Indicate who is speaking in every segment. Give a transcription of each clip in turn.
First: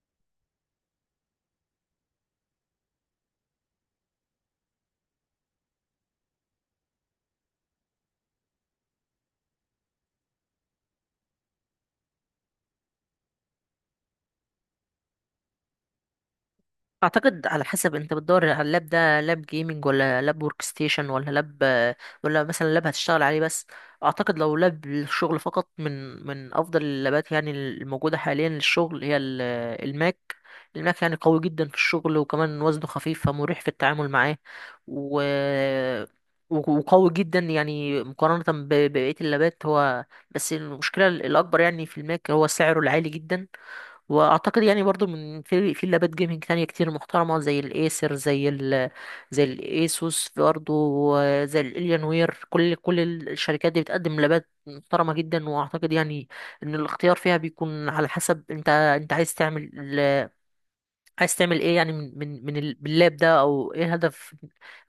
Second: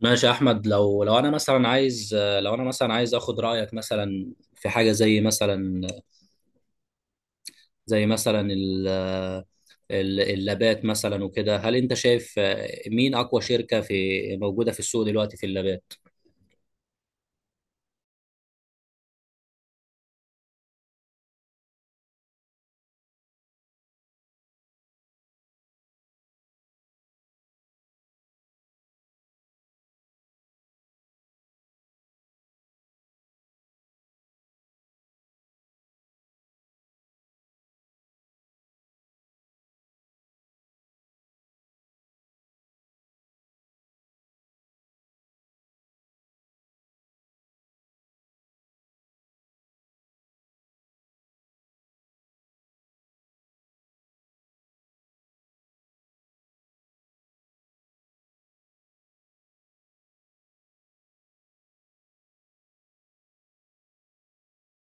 Speaker 1: ماشي يا احمد، لو انا مثلا عايز اخد رايك مثلا في حاجه زي مثلا، زي مثلا ال اللابات مثلا وكده. هل انت شايف مين اقوى شركه موجوده في السوق دلوقتي في اللابات؟
Speaker 2: اعتقد على حسب انت بتدور على اللاب، ده لاب جيمنج ولا لاب ورك ستيشن، ولا لاب، ولا مثلا لاب هتشتغل عليه بس. اعتقد لو لاب للشغل فقط، من افضل اللابات يعني الموجوده حاليا للشغل هي ال- الماك الماك. يعني قوي جدا في الشغل، وكمان وزنه خفيف فمريح في التعامل معاه، و وقوي جدا يعني مقارنة ببقية اللابات هو. بس المشكلة الأكبر يعني في الماك هو سعره العالي جدا. واعتقد يعني برضو من في في لابات جيمنج تانية كتير محترمه، زي الايسر، زي الايسوس برضو، زي الاليان وير. كل الشركات دي بتقدم لابات محترمه جدا. واعتقد يعني ان الاختيار فيها بيكون على حسب انت عايز تعمل عايز تعمل ايه يعني من اللاب ده،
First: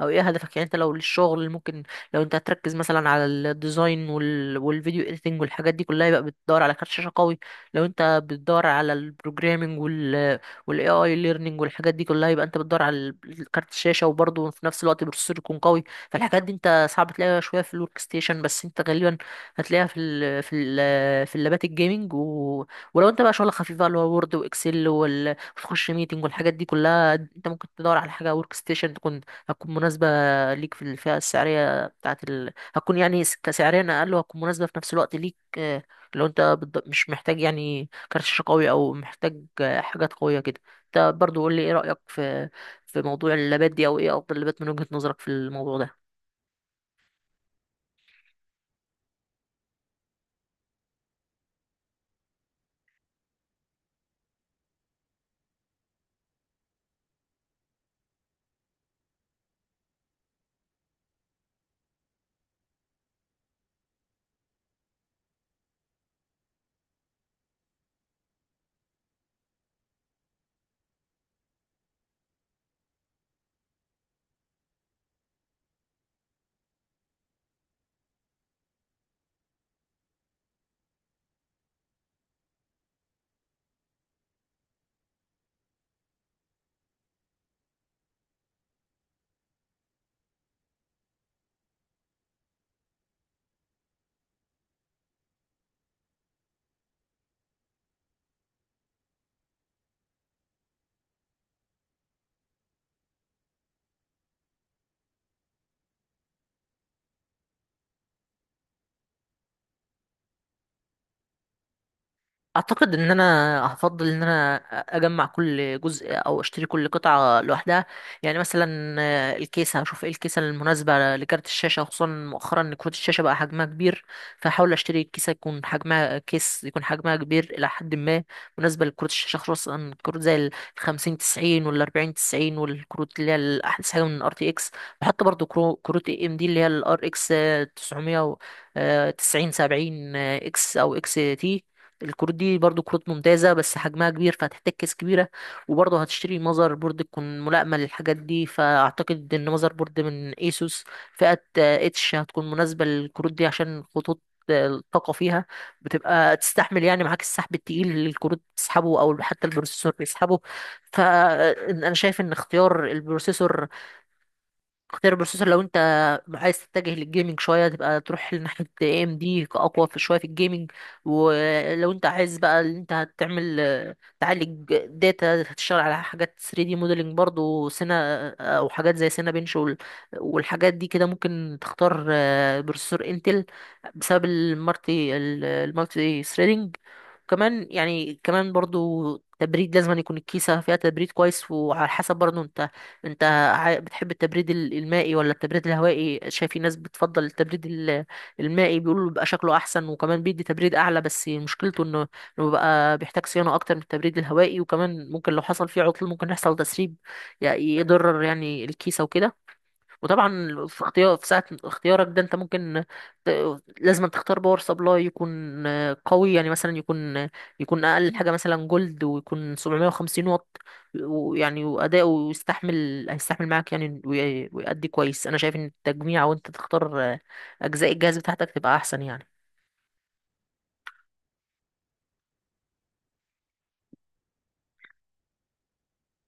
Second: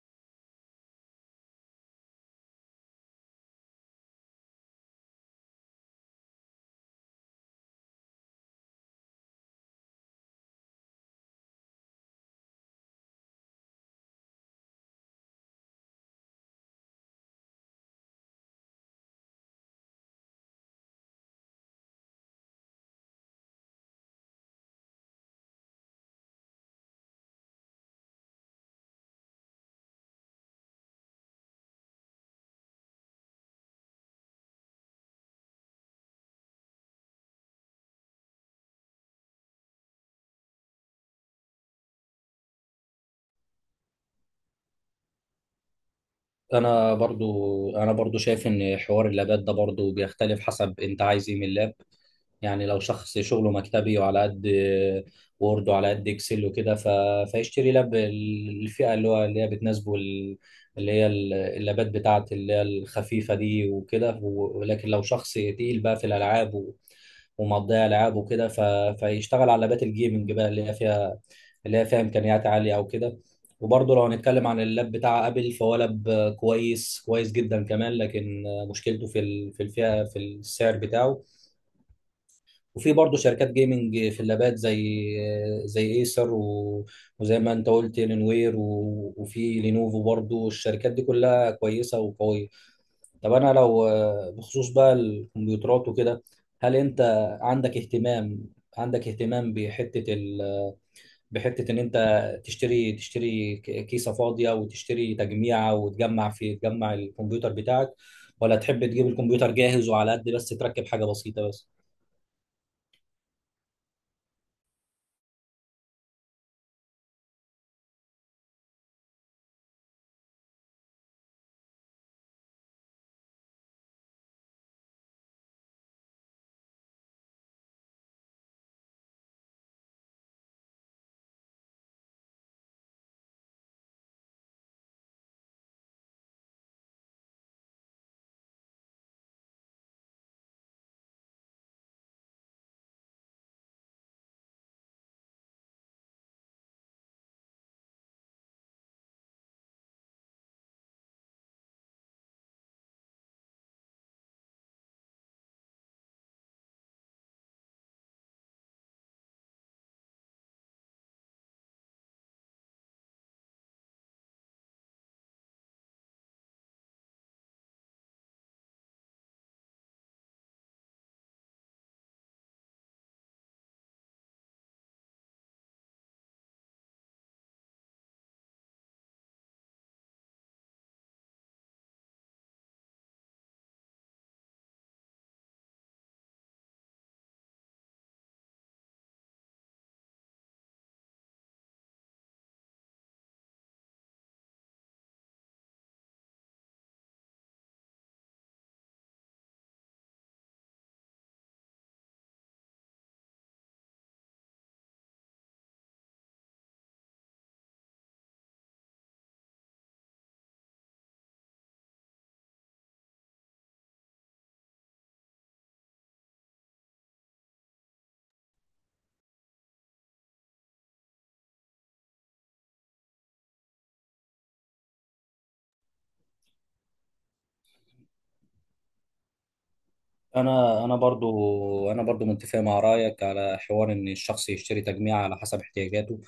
Speaker 2: او ايه هدفك. يعني انت لو للشغل ممكن، لو انت هتركز مثلا على الديزاين والفيديو اديتنج والحاجات دي كلها، يبقى بتدور على كارت شاشة قوي. لو انت بتدور على البروجرامينج والاي اي ليرنينج والحاجات دي كلها، يبقى انت بتدور على كارت الشاشة، وبرضه في نفس الوقت بروسيسور يكون قوي. فالحاجات دي انت صعب تلاقيها شوية في الورك ستيشن، بس انت غالبا هتلاقيها في اللابات الجيمنج. ولو انت بقى شغل خفيف بقى اللي هو وورد واكسل وتخش ميتنج والحاجات دي كلها، انت ممكن تدور على حاجه ورك ستيشن تكون، هتكون مناسبه ليك في الفئه السعريه هتكون يعني كسعريا اقل، وهتكون مناسبه في نفس الوقت ليك. لو انت مش محتاج يعني كارت شاشه قوي، او محتاج حاجات قويه كده. انت برضو قول لي، ايه رايك في في موضوع اللابات دي، او ايه افضل لابات من وجهه نظرك في الموضوع ده؟
Speaker 1: انا برضو شايف ان حوار اللابات ده برضو بيختلف حسب انت عايز ايه من اللاب. يعني لو شخص شغله مكتبي وعلى قد وورد وعلى قد اكسل وكده، فيشتري لاب الفئة اللي هي بتناسبه، اللابات بتاعت اللي هي الخفيفة دي وكده، ولكن لو شخص تقيل بقى في الالعاب ومقضيها العاب وكده، فيشتغل على لابات الجيمنج بقى اللي هي فيها امكانيات عاليه او كده. وبرضه لو هنتكلم عن اللاب بتاع ابل، فهو لاب كويس كويس جدا كمان. لكن مشكلته في السعر بتاعه. وفي برضه شركات جيمنج في اللابات زي ايسر، وزي ما انت قلت لينوير، وفي لينوفو برضه. الشركات دي كلها كويسه وقويه. طب انا لو، بخصوص بقى الكمبيوترات وكده، هل انت عندك اهتمام عندك اهتمام بحته، ان انت تشتري كيسه فاضيه وتشتري تجميعه، وتجمع في تجمع الكمبيوتر بتاعك؟ ولا تحب تجيب الكمبيوتر جاهز وعلى قد بس تركب حاجه بسيطه بس؟
Speaker 2: اعتقد ان انا هفضل ان انا اجمع كل جزء او اشتري كل قطعه لوحدها. يعني مثلا الكيسه هشوف ايه الكيسه المناسبه لكارت الشاشه، خصوصا مؤخرا ان كروت الشاشه بقى حجمها كبير. فهحاول اشتري كيسه يكون حجمها، كبير الى حد ما، مناسبه لكروت الشاشه، خصوصا كروت زي ال 50 90 وال 40 90، والكروت اللي هي الاحدث حاجه من ار تي اكس. بحط برضو كروت اي ام دي اللي هي الار اكس 900 90 70 اكس او اكس تي. الكروت دي برضو كروت ممتازة، بس حجمها كبير فهتحتاج كيس كبيرة. وبرضو هتشتري ماذر بورد تكون ملائمة للحاجات دي. فأعتقد إن ماذر بورد من ايسوس فئة اتش هتكون مناسبة للكروت دي، عشان خطوط الطاقة فيها بتبقى تستحمل يعني معاك السحب التقيل اللي الكروت بتسحبه، أو حتى البروسيسور بيسحبه. فأنا شايف إن اختيار البروسيسور، اختيار البروسيسور لو انت عايز تتجه للجيمنج شويه، تبقى تروح لناحيه اي ام دي، اقوى في شويه في الجيمنج. ولو انت عايز بقى اللي انت هتعمل تعالج داتا، هتشتغل على حاجات 3 دي موديلنج برضو سينا، او حاجات زي سينا بنش والحاجات دي كده، ممكن تختار بروسيسور انتل بسبب المالتي ثريدنج. كمان يعني كمان برضو تبريد، لازم أن يكون الكيسة فيها تبريد كويس. وعلى حسب برضو انت، انت، بتحب التبريد المائي ولا التبريد الهوائي؟ شايف في ناس بتفضل التبريد المائي، بيقولوا بيبقى شكله احسن، وكمان بيدي تبريد اعلى، بس مشكلته انه، انه بيبقى بيحتاج صيانه اكتر من التبريد الهوائي. وكمان ممكن لو حصل فيه عطل ممكن يحصل تسريب يعني يضرر يعني الكيسه وكده. وطبعا في اختيار، في ساعة اختيارك ده انت ممكن ت... لازم تختار باور سبلاي يكون قوي، يعني مثلا يكون، يكون اقل حاجة مثلا جولد، ويكون 750 واط، ويعني واداؤه يستحمل، هيستحمل معاك يعني، ويأدي كويس. انا شايف ان التجميع وانت تختار اجزاء الجهاز بتاعتك تبقى احسن يعني.
Speaker 1: انا برضو متفق مع رايك على حوار ان الشخص يشتري تجميع على حسب احتياجاته.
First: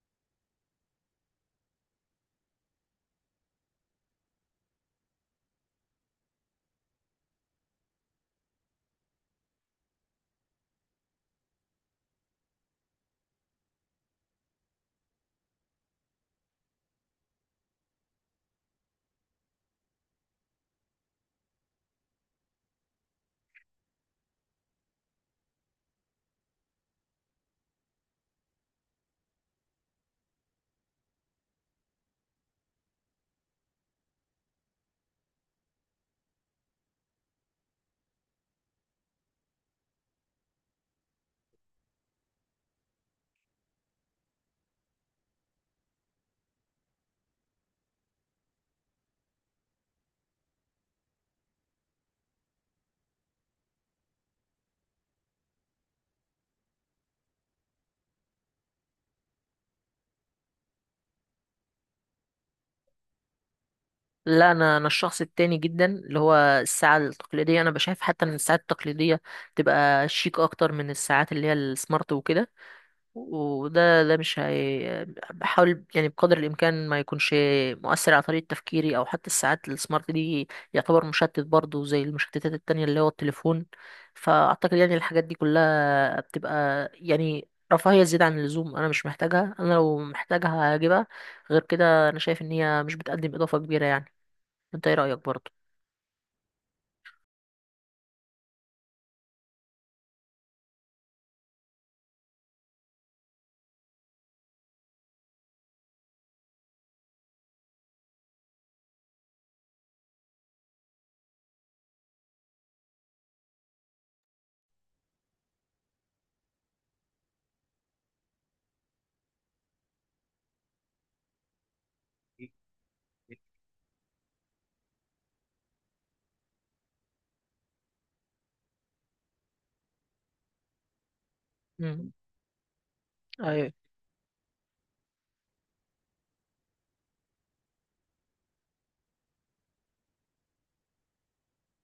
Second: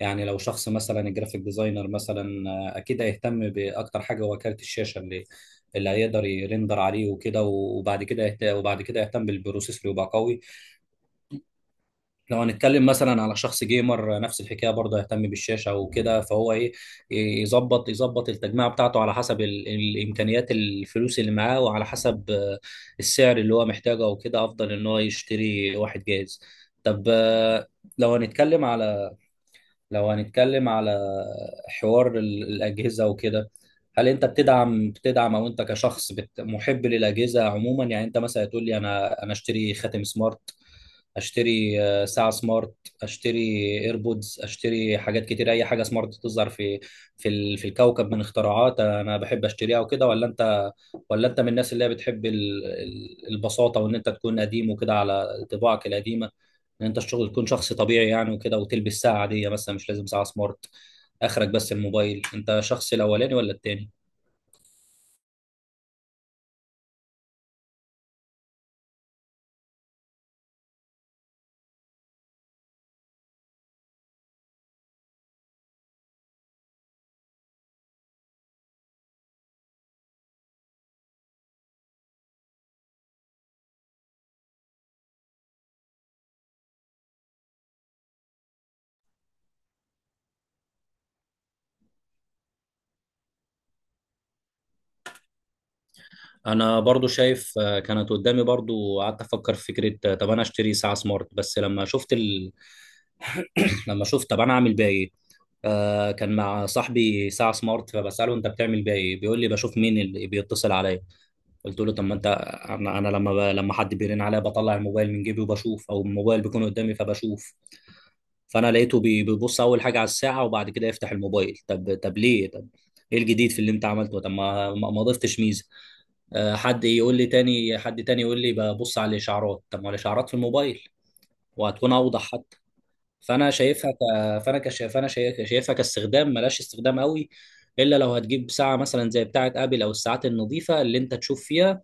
Speaker 1: يعني لو شخص مثلا الجرافيك ديزاينر مثلا، اكيد هيهتم باكتر حاجه هو كارت الشاشه اللي هيقدر يرندر عليه وكده، وبعد كده يهتم بالبروسيسور يبقى قوي. لو هنتكلم مثلا على شخص جيمر، نفس الحكايه برضه يهتم بالشاشه وكده، فهو ايه، يظبط التجميع بتاعته على حسب الامكانيات الفلوس اللي معاه، وعلى حسب، السعر اللي هو محتاجه وكده. افضل ان هو يشتري واحد جاهز. طب، لو هنتكلم على لو هنتكلم على حوار الأجهزة وكده. هل أنت بتدعم، أو أنت كشخص محب للأجهزة عموما؟ يعني أنت مثلا تقول لي، أنا أشتري خاتم سمارت، أشتري، ساعة سمارت، أشتري إيربودز، أشتري حاجات كتير، أي حاجة سمارت تظهر في الكوكب من اختراعات أنا بحب أشتريها وكده. ولا أنت من الناس اللي هي بتحب البساطة، وإن أنت تكون قديم وكده على طباعك القديمة. ان انت الشغل تكون شخص طبيعي يعني وكده، وتلبس ساعه عاديه مثلا، مش لازم ساعه سمارت. اخرك بس الموبايل. انت شخص الاولاني ولا التاني؟
Speaker 2: لا، انا الشخص التاني جدا، اللي هو الساعه التقليديه. انا بشايف حتى ان الساعات التقليديه تبقى شيك اكتر من الساعات اللي هي السمارت وكده. وده مش هي. بحاول يعني بقدر الامكان ما يكونش مؤثر على طريقه تفكيري، او حتى الساعات السمارت دي يعتبر مشتت برضه، زي المشتتات التانية اللي هو التليفون. فاعتقد يعني الحاجات دي كلها بتبقى يعني رفاهية زيادة عن اللزوم، انا مش محتاجها. انا لو محتاجها هجيبها، غير كده انا شايف ان هي مش بتقدم اضافة كبيرة يعني. انت ايه رأيك برضه؟
Speaker 1: انا برضو شايف، كانت قدامي برضو قعدت افكر في فكره، طب انا اشتري ساعه سمارت. بس لما شفت، طب انا اعمل بيها ايه؟ كان مع صاحبي ساعه سمارت، فبساله انت بتعمل بيها ايه؟ بيقول لي بشوف مين اللي بيتصل عليا. قلت له طب، ما انت انا لما، حد بيرن عليا بطلع الموبايل من جيبي وبشوف، او الموبايل بيكون قدامي فبشوف. فانا لقيته بيبص اول حاجه على الساعه وبعد كده يفتح الموبايل. طب ليه؟ طب ايه الجديد في اللي انت عملته؟ طب ما ضفتش ميزه. حد تاني يقول لي ببص على الاشعارات. طب ما الاشعارات في الموبايل وهتكون
Speaker 2: امم.
Speaker 1: اوضح حتى. فانا
Speaker 2: ايوه.
Speaker 1: شايفها ك... فانا كش... فانا شايف... شايفها كاستخدام، ملاش استخدام قوي. الا لو هتجيب ساعه مثلا زي بتاعه ابل، او الساعات النظيفه اللي انت تشوف فيها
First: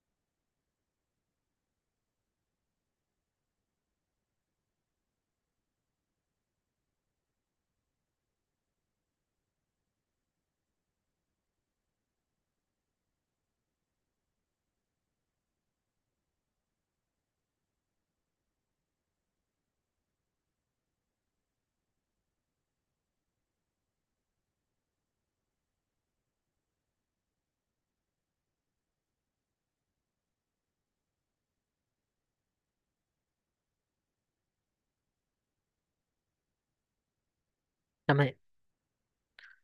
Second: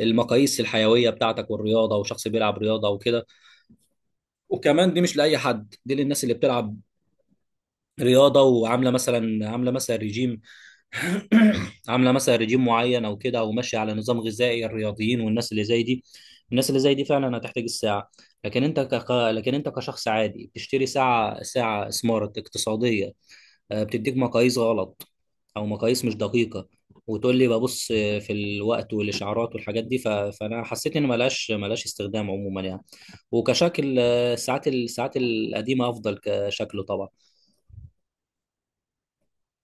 Speaker 1: المقاييس الحيويه بتاعتك والرياضه، وشخص بيلعب رياضه وكده. وكمان دي مش لاي حد، دي للناس اللي بتلعب رياضه وعامله مثلا، عامله مثلا ريجيم عامله مثلا ريجيم معين او كده، او ماشيه على نظام غذائي. الرياضيين والناس اللي زي دي، فعلا هتحتاج الساعه. لكن انت كشخص عادي بتشتري ساعه سمارت اقتصاديه، بتديك مقاييس غلط، او مقاييس مش دقيقه، وتقول لي ببص في الوقت والاشعارات والحاجات دي. فانا حسيت ان ملهاش استخدام عموما يعني. وكشكل، الساعات القديمه افضل كشكله طبعا.
Speaker 2: تمام.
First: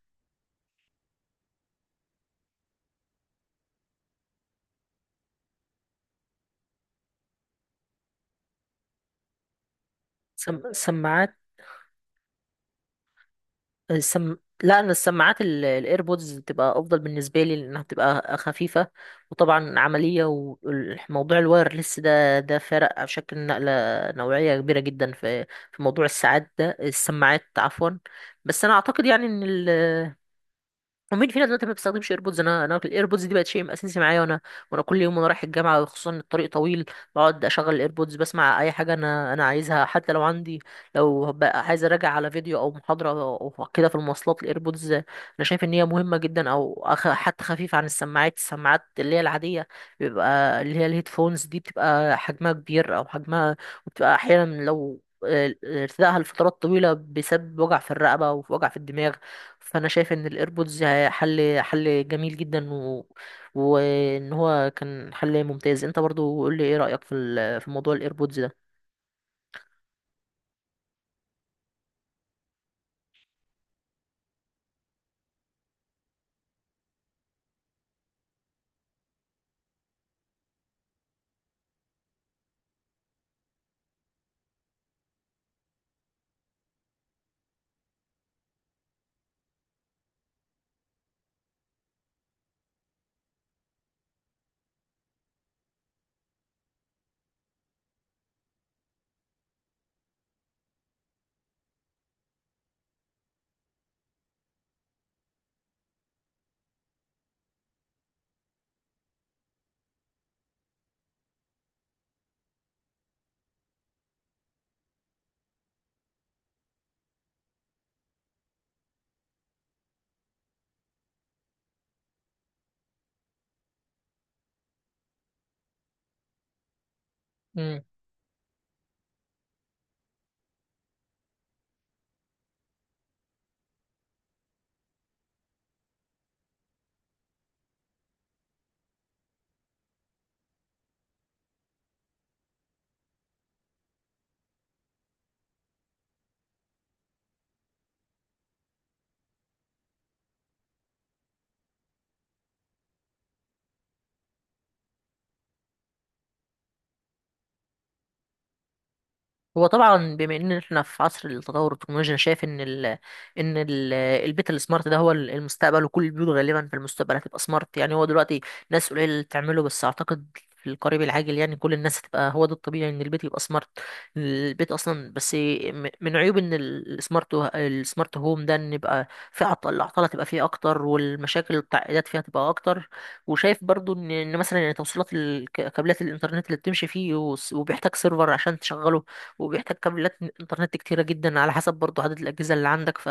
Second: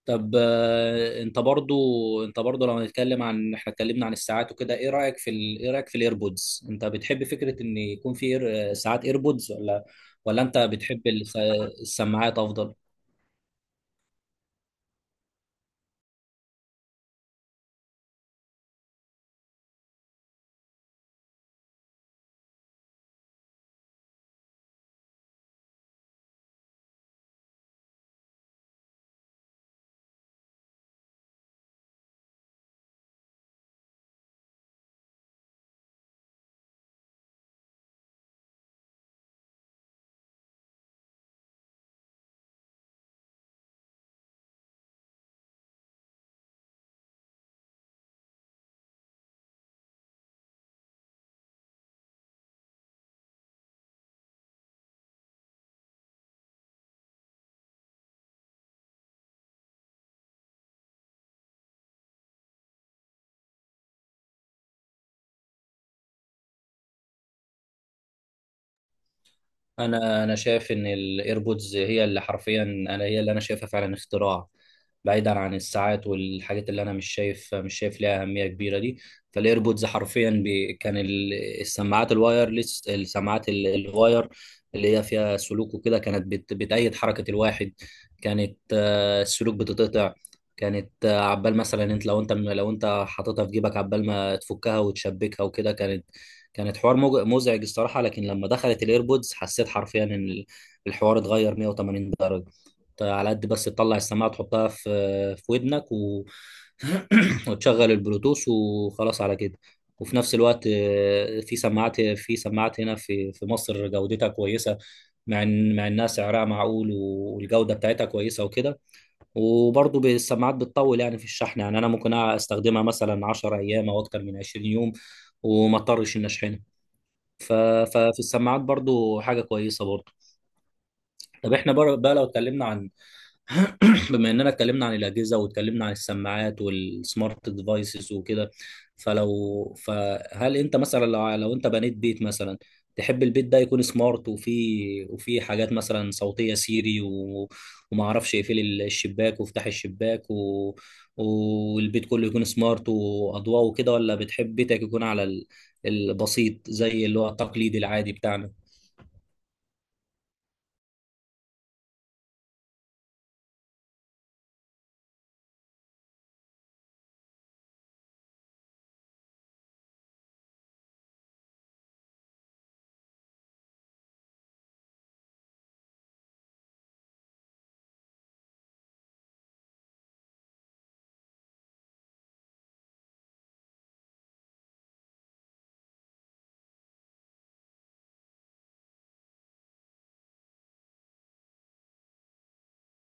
Speaker 1: طب، انت برضو لو هنتكلم عن احنا اتكلمنا عن الساعات وكده. ايه رايك في الايربودز؟ انت بتحب فكره ان يكون في ساعات ايربودز، ولا انت بتحب
Speaker 2: سماعات.
Speaker 1: السماعات افضل؟
Speaker 2: السم... لا، انا السماعات الايربودز بتبقى افضل بالنسبه لي، لانها بتبقى خفيفه، وطبعا عمليه. وموضوع الوايرلس ده، ده فرق على شكل نقله نوعيه كبيره جدا في في موضوع الساعات ده، السماعات عفوا. بس انا اعتقد يعني ومين فينا دلوقتي ما بيستخدمش ايربودز؟ انا الايربودز دي بقت شيء اساسي معايا. وانا، وانا كل يوم وانا رايح الجامعه، خصوصا إن الطريق طويل، بقعد اشغل الايربودز بسمع اي حاجه انا عايزها. حتى لو عندي، لو بقى عايز اراجع على فيديو او محاضره او كده في المواصلات، الايربودز انا شايف ان هي مهمه جدا. او حتى خفيف عن السماعات، السماعات اللي هي العاديه بيبقى اللي هي الهيدفونز دي، بتبقى حجمها كبير او حجمها. وبتبقى احيانا لو ارتدائها لفترات طويله بيسبب وجع في الرقبه ووجع في الدماغ. فانا شايف ان الايربودز حل جميل جدا. وان هو كان حل ممتاز. انت برضو قول لي ايه رأيك في في موضوع الايربودز ده؟
Speaker 1: انا شايف ان الايربودز، هي اللي انا شايفها فعلا اختراع. بعيدا عن الساعات والحاجات اللي انا مش شايف ليها اهميه كبيره دي. فالايربودز حرفيا كان السماعات الوايرلس، الواير اللي هي فيها سلوك وكده، كانت بتأيد حركه الواحد. كانت، السلوك بتتقطع. كانت، عبال مثلا انت، لو انت حاططها في جيبك، عبال ما تفكها وتشبكها وكده، كانت حوار مزعج الصراحة. لكن لما دخلت الايربودز، حسيت حرفيا ان الحوار اتغير 180 درجة. انت على قد بس تطلع السماعة تحطها في ودنك، وتشغل البلوتوث وخلاص على كده. وفي نفس الوقت، في سماعات هنا في مصر جودتها كويسة. مع انها سعرها معقول، والجودة بتاعتها كويسة وكده. وبرضه السماعات بتطول يعني في الشحن، يعني انا ممكن استخدمها مثلا 10 ايام او اكتر من 20 يوم، وما اضطرش اني اشحنها. ف... ففي السماعات برضو حاجة كويسة برضو. طب احنا بقى، لو اتكلمنا عن بما اننا اتكلمنا عن الأجهزة واتكلمنا عن السماعات والسمارت ديفايسز وكده، فهل انت مثلا، لو انت بنيت بيت مثلا، تحب البيت ده يكون سمارت، وفيه حاجات مثلا صوتية، سيري، وما اعرفش، يقفل الشباك وافتح الشباك، والبيت كله يكون سمارت واضواء وكده؟ ولا بتحب بيتك يكون على البسيط زي اللي هو التقليدي العادي بتاعنا؟
Speaker 2: هو طبعا بما ان احنا في عصر التطور التكنولوجي، انا شايف ان ال ان ال البيت السمارت ده هو المستقبل. وكل البيوت غالبا في المستقبل هتبقى سمارت. يعني هو دلوقتي ناس قليله اللي بتعمله، بس اعتقد في القريب العاجل يعني كل الناس هتبقى، هو ده الطبيعي ان البيت يبقى سمارت. البيت اصلا، بس من عيوب ان السمارت هوم ده، ان يبقى في عطل، الاعطال هتبقى فيه اكتر، والمشاكل والتعقيدات فيها تبقى اكتر. وشايف برضو ان إن مثلا يعني توصيلات كابلات الانترنت اللي بتمشي فيه، وبيحتاج سيرفر عشان تشغله، وبيحتاج كابلات انترنت كتيرة جدا على حسب برضو عدد الأجهزة اللي عندك.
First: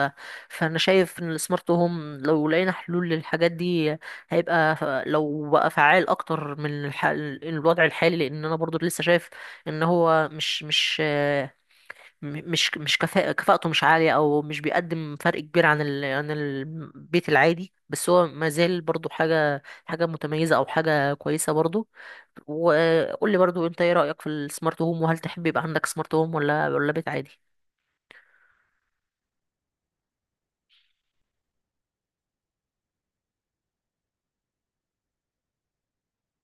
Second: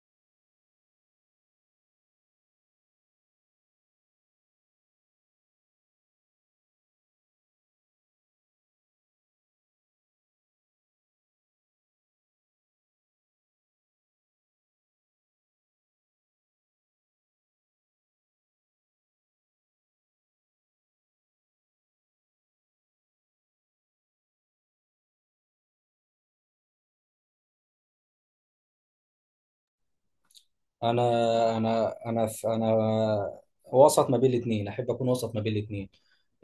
Speaker 2: فأنا شايف إن السمارت هوم لو لقينا حلول للحاجات دي هيبقى، لو بقى فعال أكتر من الوضع الحالي. لأن أنا برضو لسه شايف إن هو مش مش م- مش مش كفاءة كفاءته مش عالية، أو مش بيقدم فرق كبير عن البيت العادي. بس هو ما زال برضو حاجة متميزة أو حاجة كويسة برضو. وقول لي برضو أنت إيه رأيك في السمارت هوم؟ وهل تحب يبقى عندك سمارت هوم ولا بيت عادي؟
Speaker 1: انا انا وسط ما بين الاثنين، احب اكون وسط ما بين الاثنين.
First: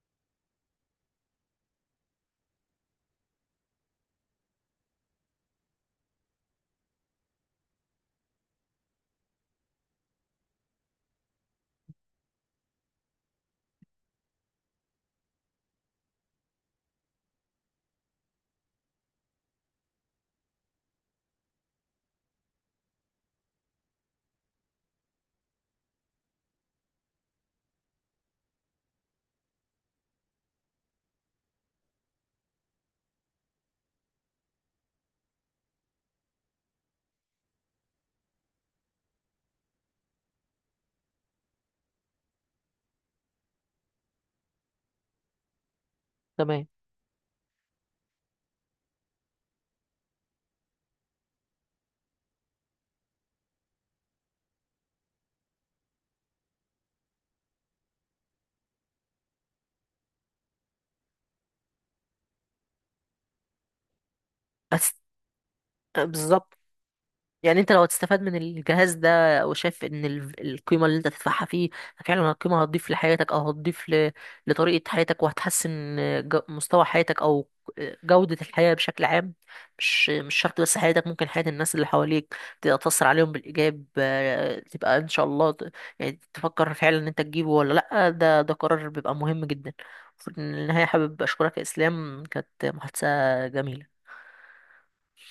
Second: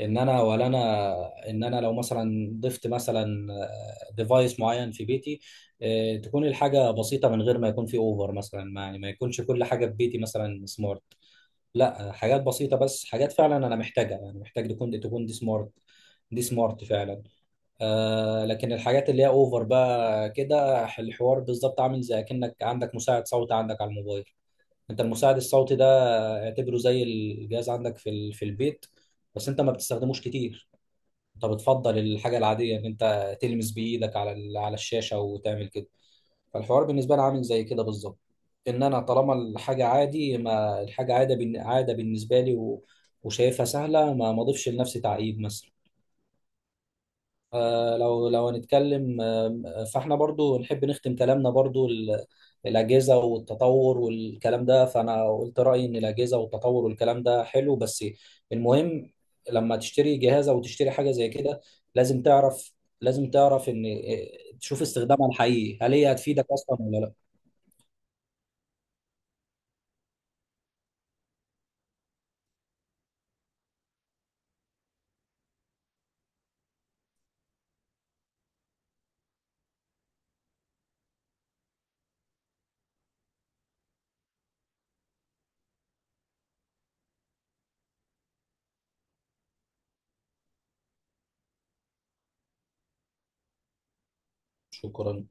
Speaker 1: ان انا ولا انا ان انا لو مثلا ضفت مثلا ديفايس معين في بيتي، تكون الحاجه بسيطه، من غير ما يكون في اوفر. مثلا ما يكونش كل حاجه في بيتي مثلا سمارت. لا، حاجات بسيطه بس، حاجات فعلا انا محتاجها، يعني محتاج تكون دي سمارت فعلا. لكن الحاجات اللي هي اوفر بقى كده، الحوار بالظبط عامل زي كأنك عندك مساعد صوت عندك على الموبايل. انت المساعد الصوتي ده، اعتبره زي الجهاز عندك في البيت. بس انت ما بتستخدموش كتير. انت بتفضل الحاجه العاديه ان انت تلمس بايدك على الشاشه وتعمل كده. فالحوار بالنسبه لي عامل زي كده بالظبط. ان انا طالما الحاجه عادي، ما الحاجه عاده بن- عاده بالنسبه لي، وشايفها سهله، ما اضيفش لنفسي تعقيد مثلا.
Speaker 2: تمام.
Speaker 1: لو هنتكلم، فاحنا برضو نحب نختم كلامنا برضو الأجهزة والتطور والكلام ده. فأنا قلت رأيي إن الأجهزة والتطور والكلام ده حلو، بس المهم لما تشتري جهاز أو تشتري حاجة زي كده، لازم تعرف لازم تعرف إن، تشوف
Speaker 2: بس،
Speaker 1: استخدامها الحقيقي، هل هي هتفيدك
Speaker 2: بالظبط.
Speaker 1: أصلا ولا لا.
Speaker 2: يعني انت لو هتستفاد من الجهاز ده، وشايف ان القيمه اللي انت تدفعها فيه فعلا القيمه هتضيف لحياتك، او هتضيف لطريقه حياتك، وهتحسن مستوى حياتك او جوده الحياه بشكل عام. مش مش شرط بس حياتك، ممكن حياه الناس اللي حواليك تبقى تاثر عليهم بالايجاب. تبقى ان شاء الله يعني تفكر فعلا ان انت تجيبه ولا لا. ده قرار بيبقى مهم جدا. في النهايه حابب اشكرك يا اسلام، كانت محادثه جميله.
Speaker 1: شكرا.